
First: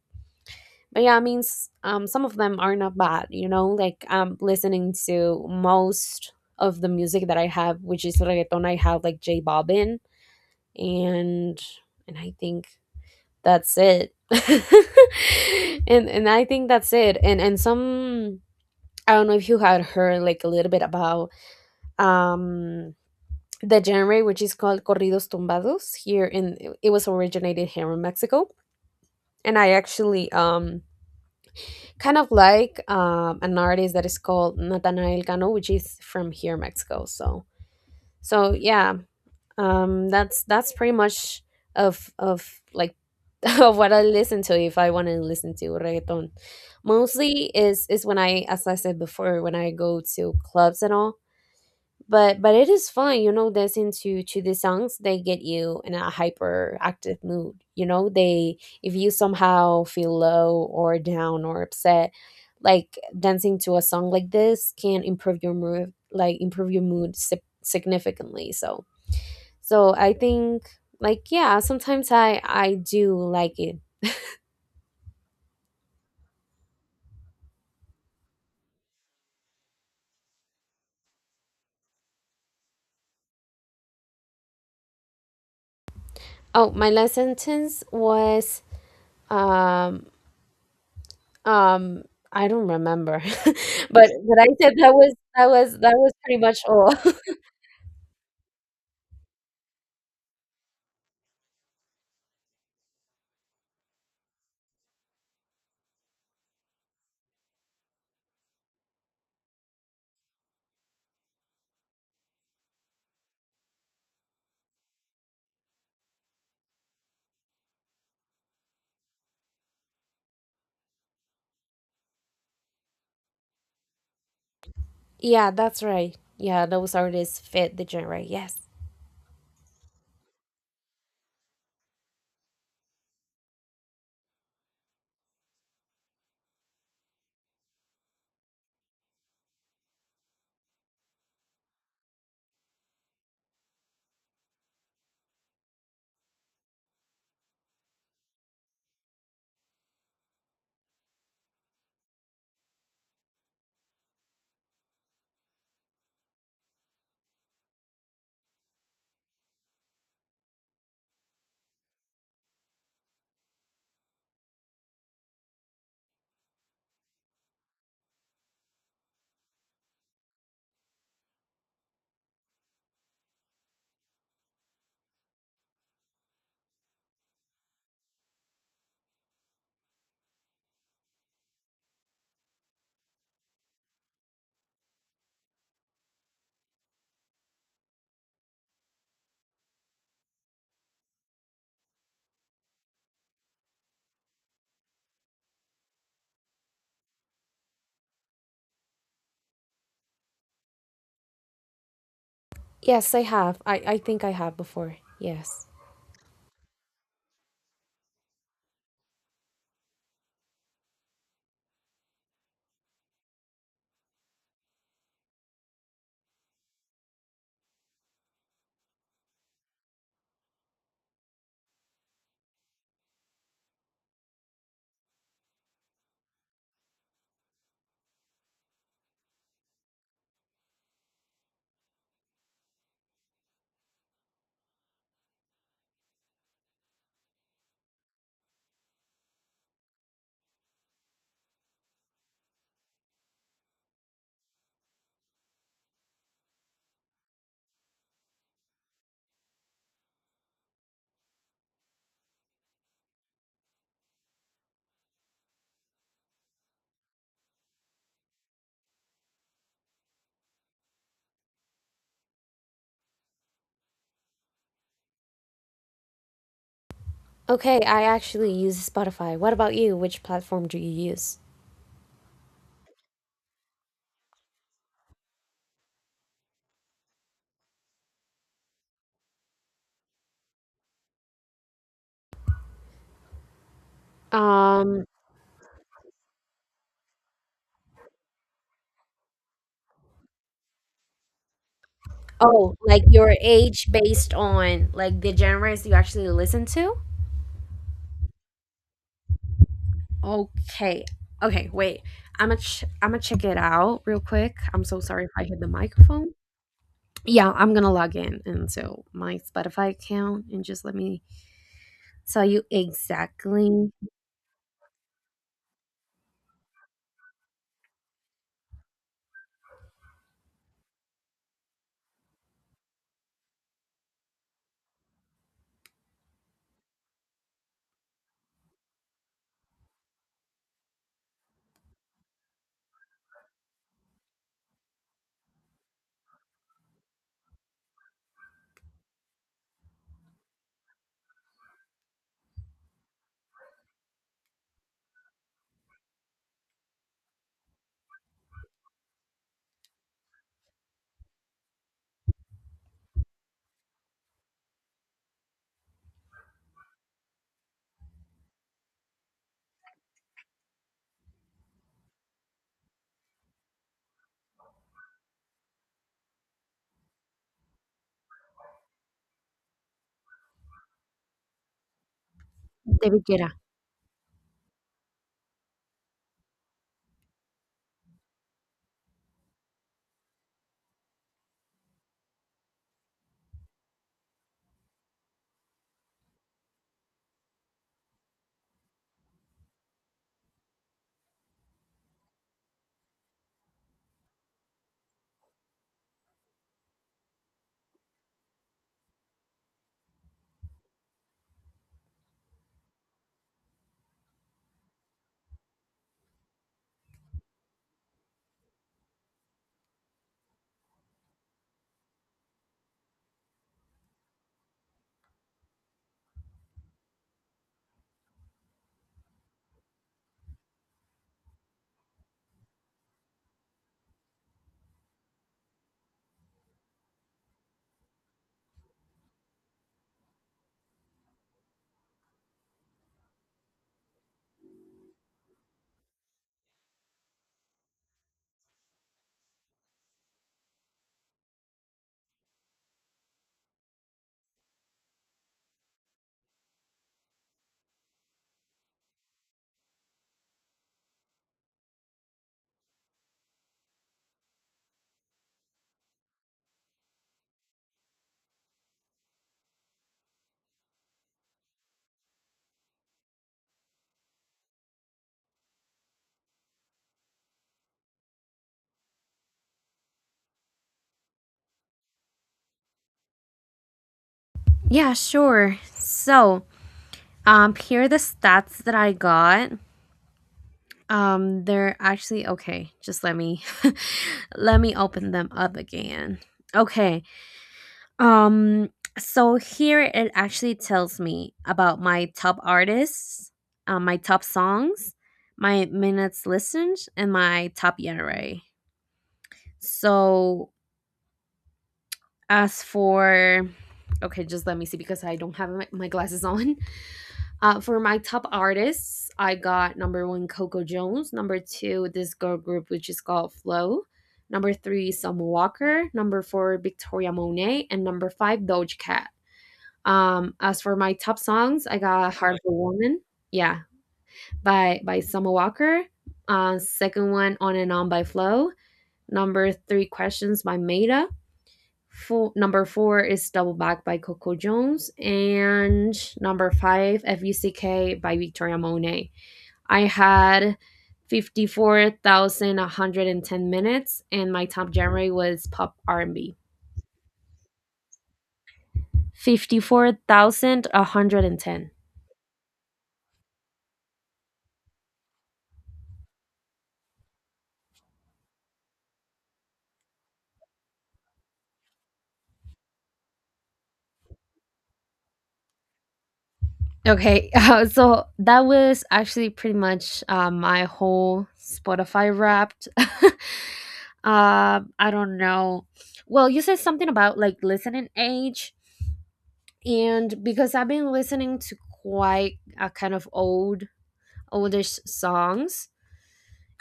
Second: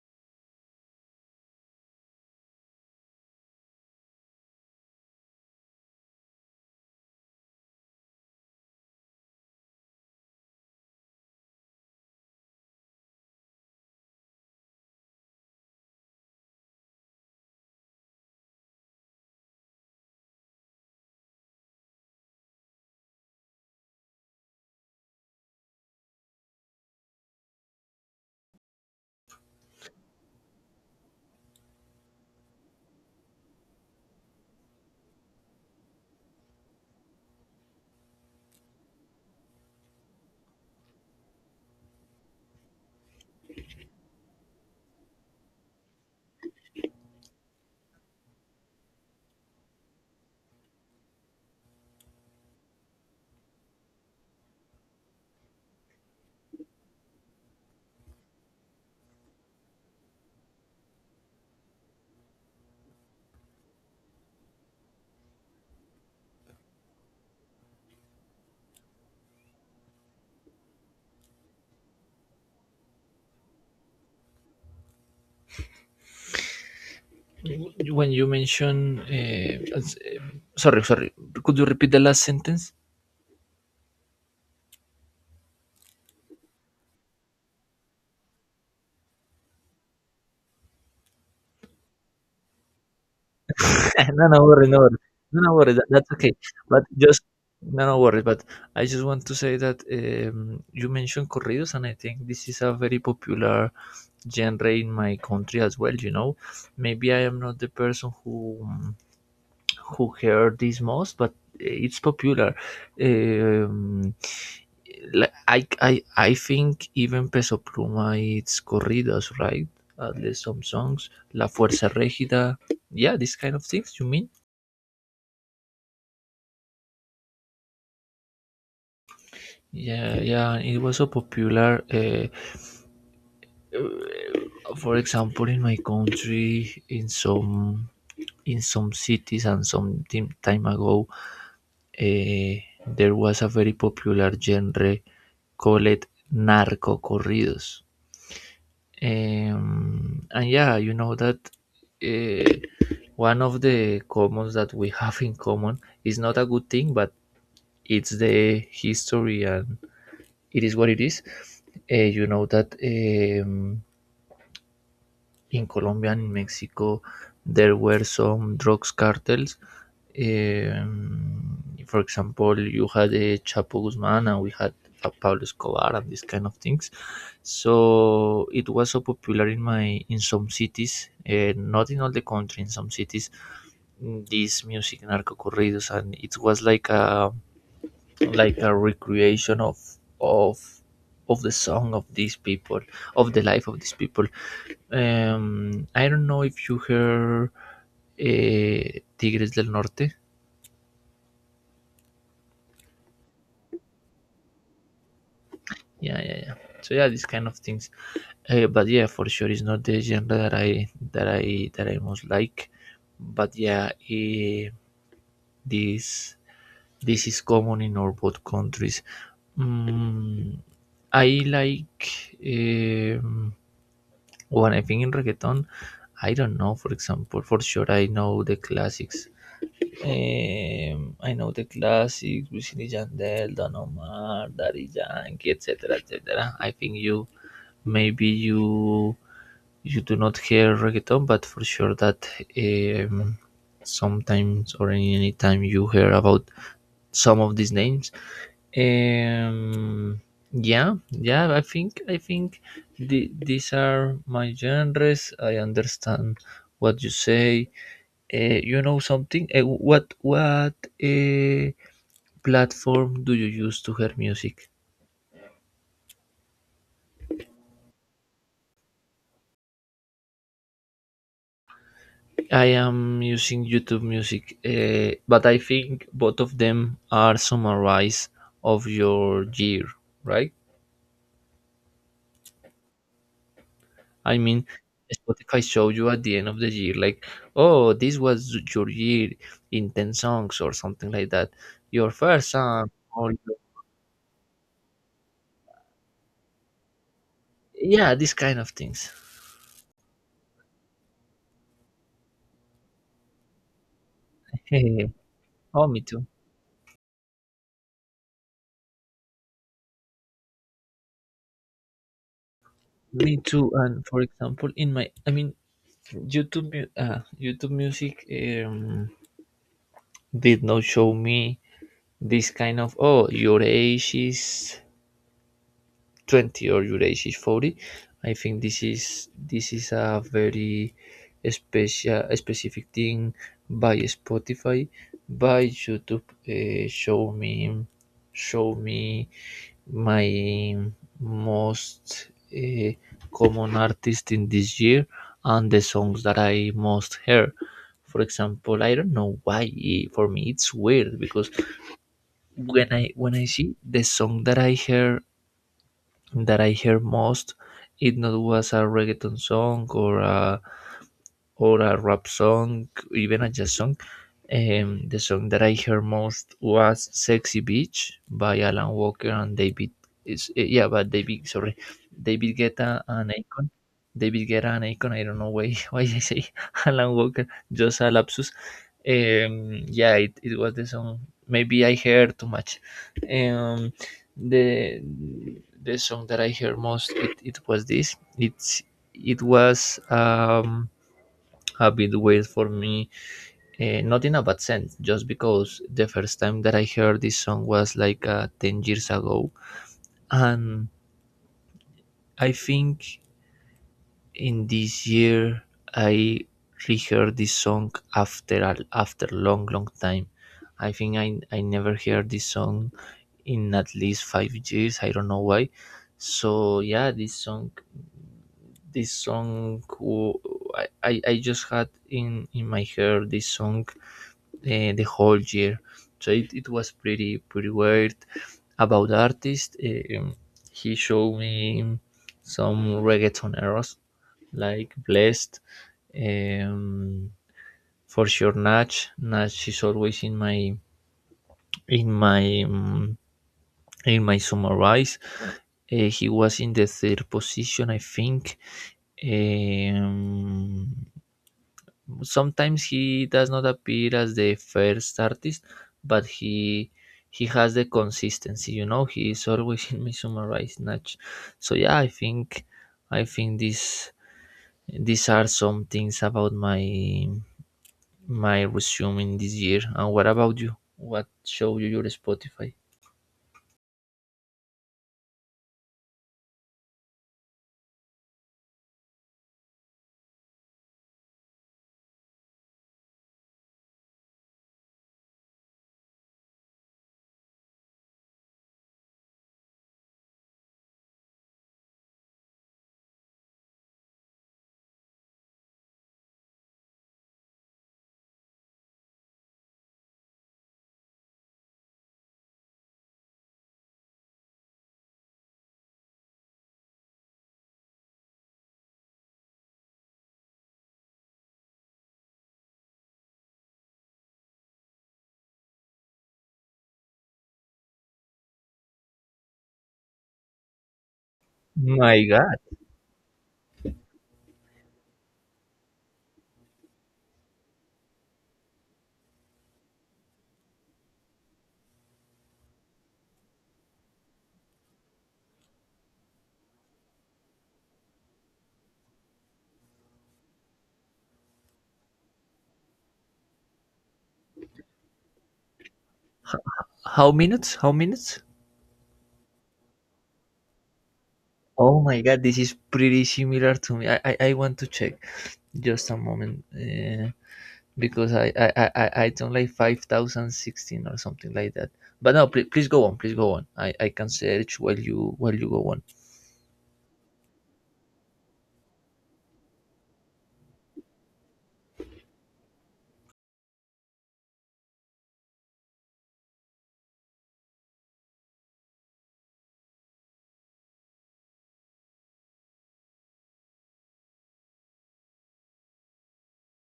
B: but yeah, I mean, some of them are not bad, you know, like, I'm listening to most of the music that I have, which is reggaeton. I have like J Bobbin, and I think that's it. And I think that's it. And some. I don't know if you had heard like a little bit about, um the genre, which is called Corridos Tumbados. Here in it was originated here in Mexico. And I actually, kind of like, an artist that is called Natanael Cano, which is from here, Mexico. So yeah, that's pretty much of like, of what I listen to. If I want to listen to reggaeton, mostly is when I as I said before, when I go to clubs and all. But it is fun, you know, dancing to the songs. They get you in a hyperactive mood, you know. They If you somehow feel low or down or upset, like, dancing to a song like this can improve your mood, like, improve your mood significantly. So I think, like, yeah, sometimes I do like it.
A: W- When you mention, eh, sorry, sorry, could you repeat the last sentence?
B: Oh, my last sentence was, um Um, I don't remember, but
A: No, no
B: but I
A: worries.
B: said
A: No
B: that
A: worries.
B: was
A: No,
B: that
A: no worries.
B: was
A: That,
B: that
A: that's
B: was
A: okay.
B: pretty much
A: But
B: all.
A: just, no, no worries, but I just want to say that you mentioned corridos, and I think this is a very popular genre in my country as well. You know, maybe I am not the person who heard this most, but it's popular. Um, like, I think even Peso Pluma, it's corridos, right? At least some songs. La Fuerza Regida. Yeah, this kind of things, you mean?
B: Yeah, that's right. Yeah, those artists fit the genre. Yes.
A: Yeah, yeah, it was so popular. For example, in my country, in some cities and some time ago, there was a very popular genre called narco corridos. And yeah, you know that, eh, one of the commons that we have in common is not a good thing, but it's the history and it is what it is. Eh, you know that, in Colombia and Mexico, there were some drugs cartels. Um, for example, you had a Chapo Guzman and we had a Pablo Escobar and these kind of things. So it was so popular in my, in some cities, not in all the country. In some cities, this music, narco corridos, and it was like a recreation of of of the song of these people, of the life of these people. I don't know if you heard Tigres del Norte.
B: Yes, I have. I think I have before. Yes.
A: Yeah, yeah, yeah. So yeah, these kind of things. But yeah, for sure, it's not the genre that I most like. But yeah, this is common in our both countries. Mm, I like, um, when I think in reggaeton. I don't know. For example, for sure, I know the classics I know the classics, Wisin y Yandel, Don Omar, Daddy Yankee, etc., etc. I think you maybe you do not hear reggaeton, but for sure that, um, sometimes or any time you hear about some of these names. Um, yeah, yeah. I think these are my genres. I understand what you say. You know something? What uh, platform do you use to hear music?
B: Okay, I actually use Spotify. What about you? Which platform do you use?
A: I am using YouTube Music, but I think both of them are summarized of your year, right? I mean,
B: Um,
A: Spotify show you at the end of the year, like, oh, this was your year in 10 songs or something like that. Your first
B: oh,
A: song,
B: like,
A: or
B: your
A: your,
B: age based on like the genres you actually listen to?
A: yeah, these kind of things.
B: Okay. Okay, wait. I'm gonna check it out real quick. I'm so sorry if I hit the
A: Oh, me too.
B: microphone. Yeah, I'm gonna log in into my Spotify account and just let me tell you
A: Me too.
B: exactly.
A: And for example, in my, I mean, YouTube, YouTube Music, um, did not show me this kind of, oh, your age is 20 or your age is 40. I think this is a very special specific thing by Spotify, by YouTube. Show me my most, uh, common artist in this year and the songs that I most hear. For example, I don't know why. For me, it's weird because when I see the song that I hear most, it not was a reggaeton song or a rap song, even a jazz song. The song that I heard most was "Sexy Beach" by Alan Walker and David. Is yeah, but David. Sorry, David Guetta
B: David
A: and
B: Guetta.
A: Akon. David Guetta and Akon. I don't know why why I say Alan Walker. Just a lapsus. Yeah, it was the song. Maybe I heard too much. Um, the song that I heard most, it was this. It was a bit weird for me. Not in a bad sense, just because the first time that I heard this song was like 10 years ago. And I think in this year I reheard this song after after long, long time. I think I never heard this song in at least 5 years. I don't know why. So yeah, this song this song I just had in my hair this song the whole year. So it was pretty weird. About artist, he showed me some reggaetoneros like Blessed, um, for sure Natch. Natch is always in my in my in my summarize. He was in the third position, I think. Eh, Um, Sometimes he does not appear as the first artist, but he has the consistency. You know, he is always in Midsummer Snatch. So yeah, I think this these are some things about my resume in this year. And what about you? What show you your Spotify?
B: Yeah, sure. So, here are the stats that I got. They're actually okay. Just let me let me open them up again. Okay. Um, so here it actually tells me about my top artists, my top songs, my minutes listened, and my top era. So, as for, okay, just let me see because I don't have my glasses on. For my top artists, I got number one, Coco Jones. Number two, this girl group, which is called Flow. Number three, Summer Walker. Number four, Victoria Monet. And number five, Doja Cat. As for my top songs, I
A: My
B: got, oh, Heart
A: God,
B: of a Woman, yeah, by Summer Walker. Second one, On and On by Flow. Number three, Questions by Maida. Number four is Double Back by Coco Jones, and number five, FUCK by Victoria Monet. I had 54,110 minutes, and my top genre was pop R&B.
A: how minutes? How minutes?
B: 54,110.
A: Oh my God, this is pretty similar to me. I want to check. Just a moment. Because don't like 5,016 or something like that. But no, please, please go on, please go on. I can search while you go on.
B: Okay, so that was actually pretty much, my whole Spotify Wrapped. I don't know. Well, you said something about like listening age, and because I've been listening to quite a kind of old oldish songs,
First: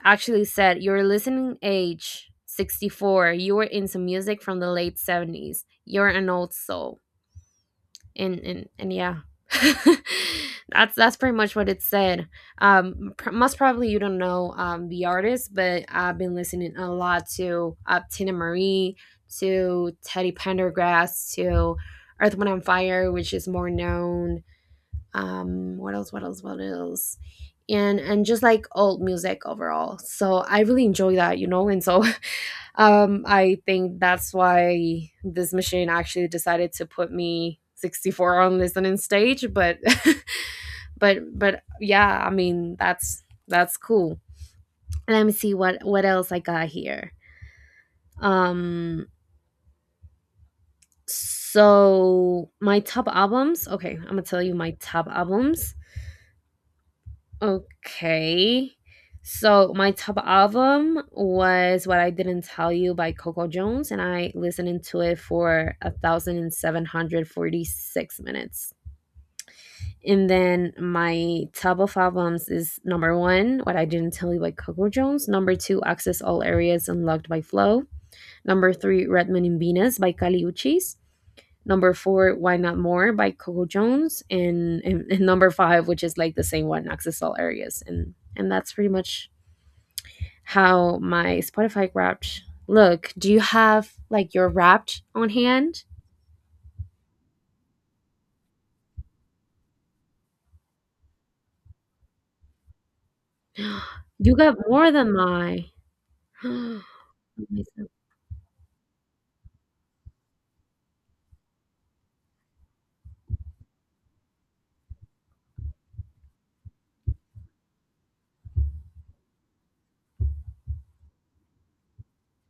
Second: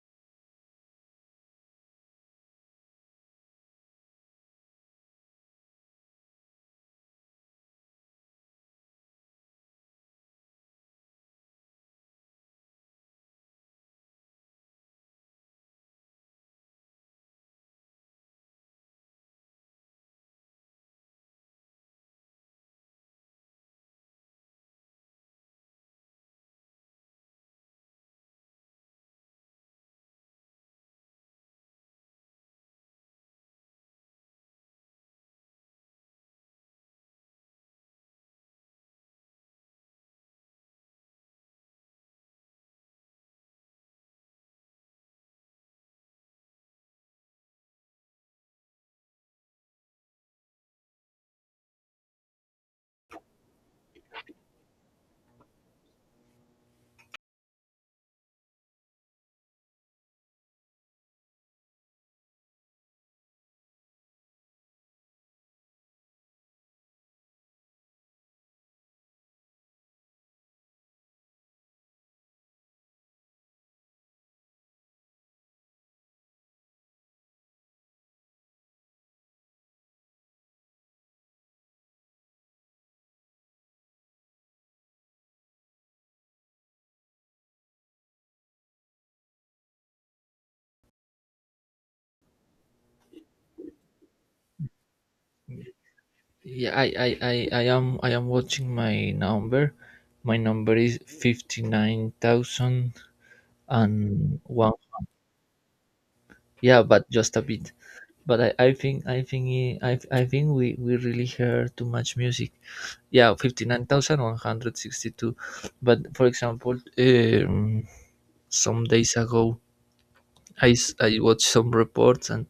B: actually said your listening age 64, you were into music from the late 70s. You're an old soul. And yeah. That's pretty much what it said. Most probably you don't know, the artist, but I've been listening a lot to, Tina Marie, to Teddy Pendergrass, to Earth, Wind, and Fire, which is more known. What else, what else, what else. And just like old music overall, so I really enjoy that, you know. And so, I think that's why this machine actually decided to put me 64 on listening stage. But but yeah, I mean, that's cool. Let me see what else I got here, um so my top albums, okay, I'm gonna tell you my top albums. Okay. So my top album was What I Didn't Tell You by Coco Jones, and I listened to it for 1,746 minutes. And then my top of albums is number one, What I Didn't Tell You by Coco Jones. Number two, Access All Areas Unlocked by Flow. Number three, Redman in Venus by Kali Uchis. Number four, Why Not More by Coco Jones. And number five, which is like the same one, Access All Areas. And that's pretty much how my Spotify wrapped look. Do you have like your wrapped on hand?
A: Yeah, I am watching my number. My number is fifty nine thousand
B: You
A: and
B: got
A: one.
B: more than my.
A: Yeah, but just a
B: Oh my
A: bit. But I I think we really hear too much music. Yeah, 59,162. But for example, some days ago I watched some reports and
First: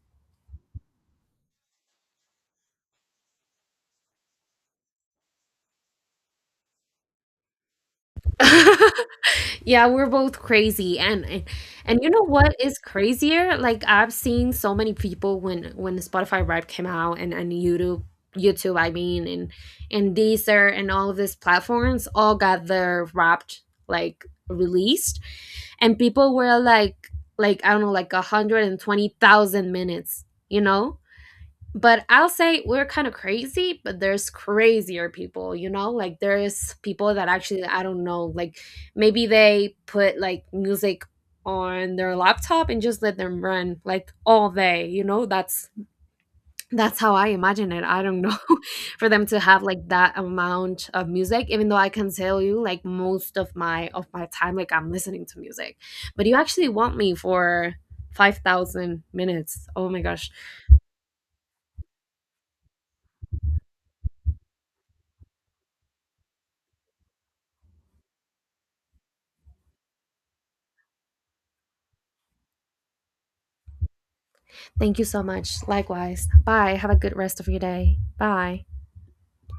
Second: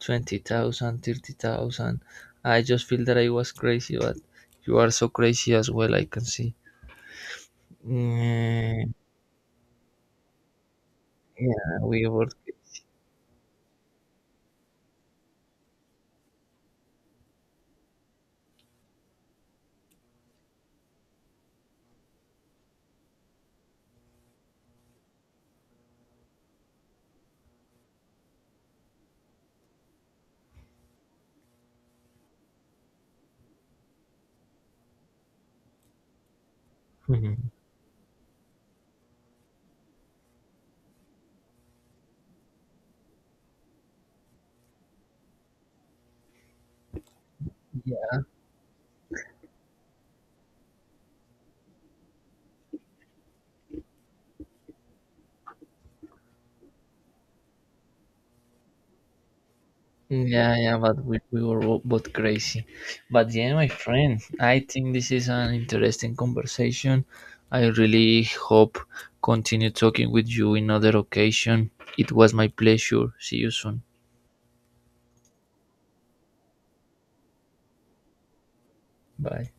A: 20,000, 30,000. I just feel that I was crazy, but you are so crazy as well, I can see.
B: God.
A: Mm,
B: Yeah, we're both crazy, and and
A: yeah,
B: and
A: we
B: you know
A: were.
B: what is crazier? Like, I've seen so many people when the Spotify Rap came out, and YouTube, I mean, and Deezer, and all of these platforms all got their wrapped, like, released, and people were like, I don't know, like, 120,000 minutes, you know? But I'll say we're kind of crazy, but there's crazier people, you know? Like, there's people that
A: Mhm.
B: actually, I don't know, like, maybe they put like music on their laptop and just let them run like all day, you know? That's how I imagine it. I don't know, for them to have like that amount of music, even though I can tell you, like, most of my time, like, I'm listening to music. But you actually want me for 5,000 minutes. Oh my gosh.
A: Yeah, yeah, but we were both crazy. But yeah, my friend, I think this is an interesting conversation. I really hope continue talking with you in other occasion. It was my pleasure. See you soon.
B: Thank you so much. Likewise. Bye. Have a good rest of your day. Bye.
A: Bye.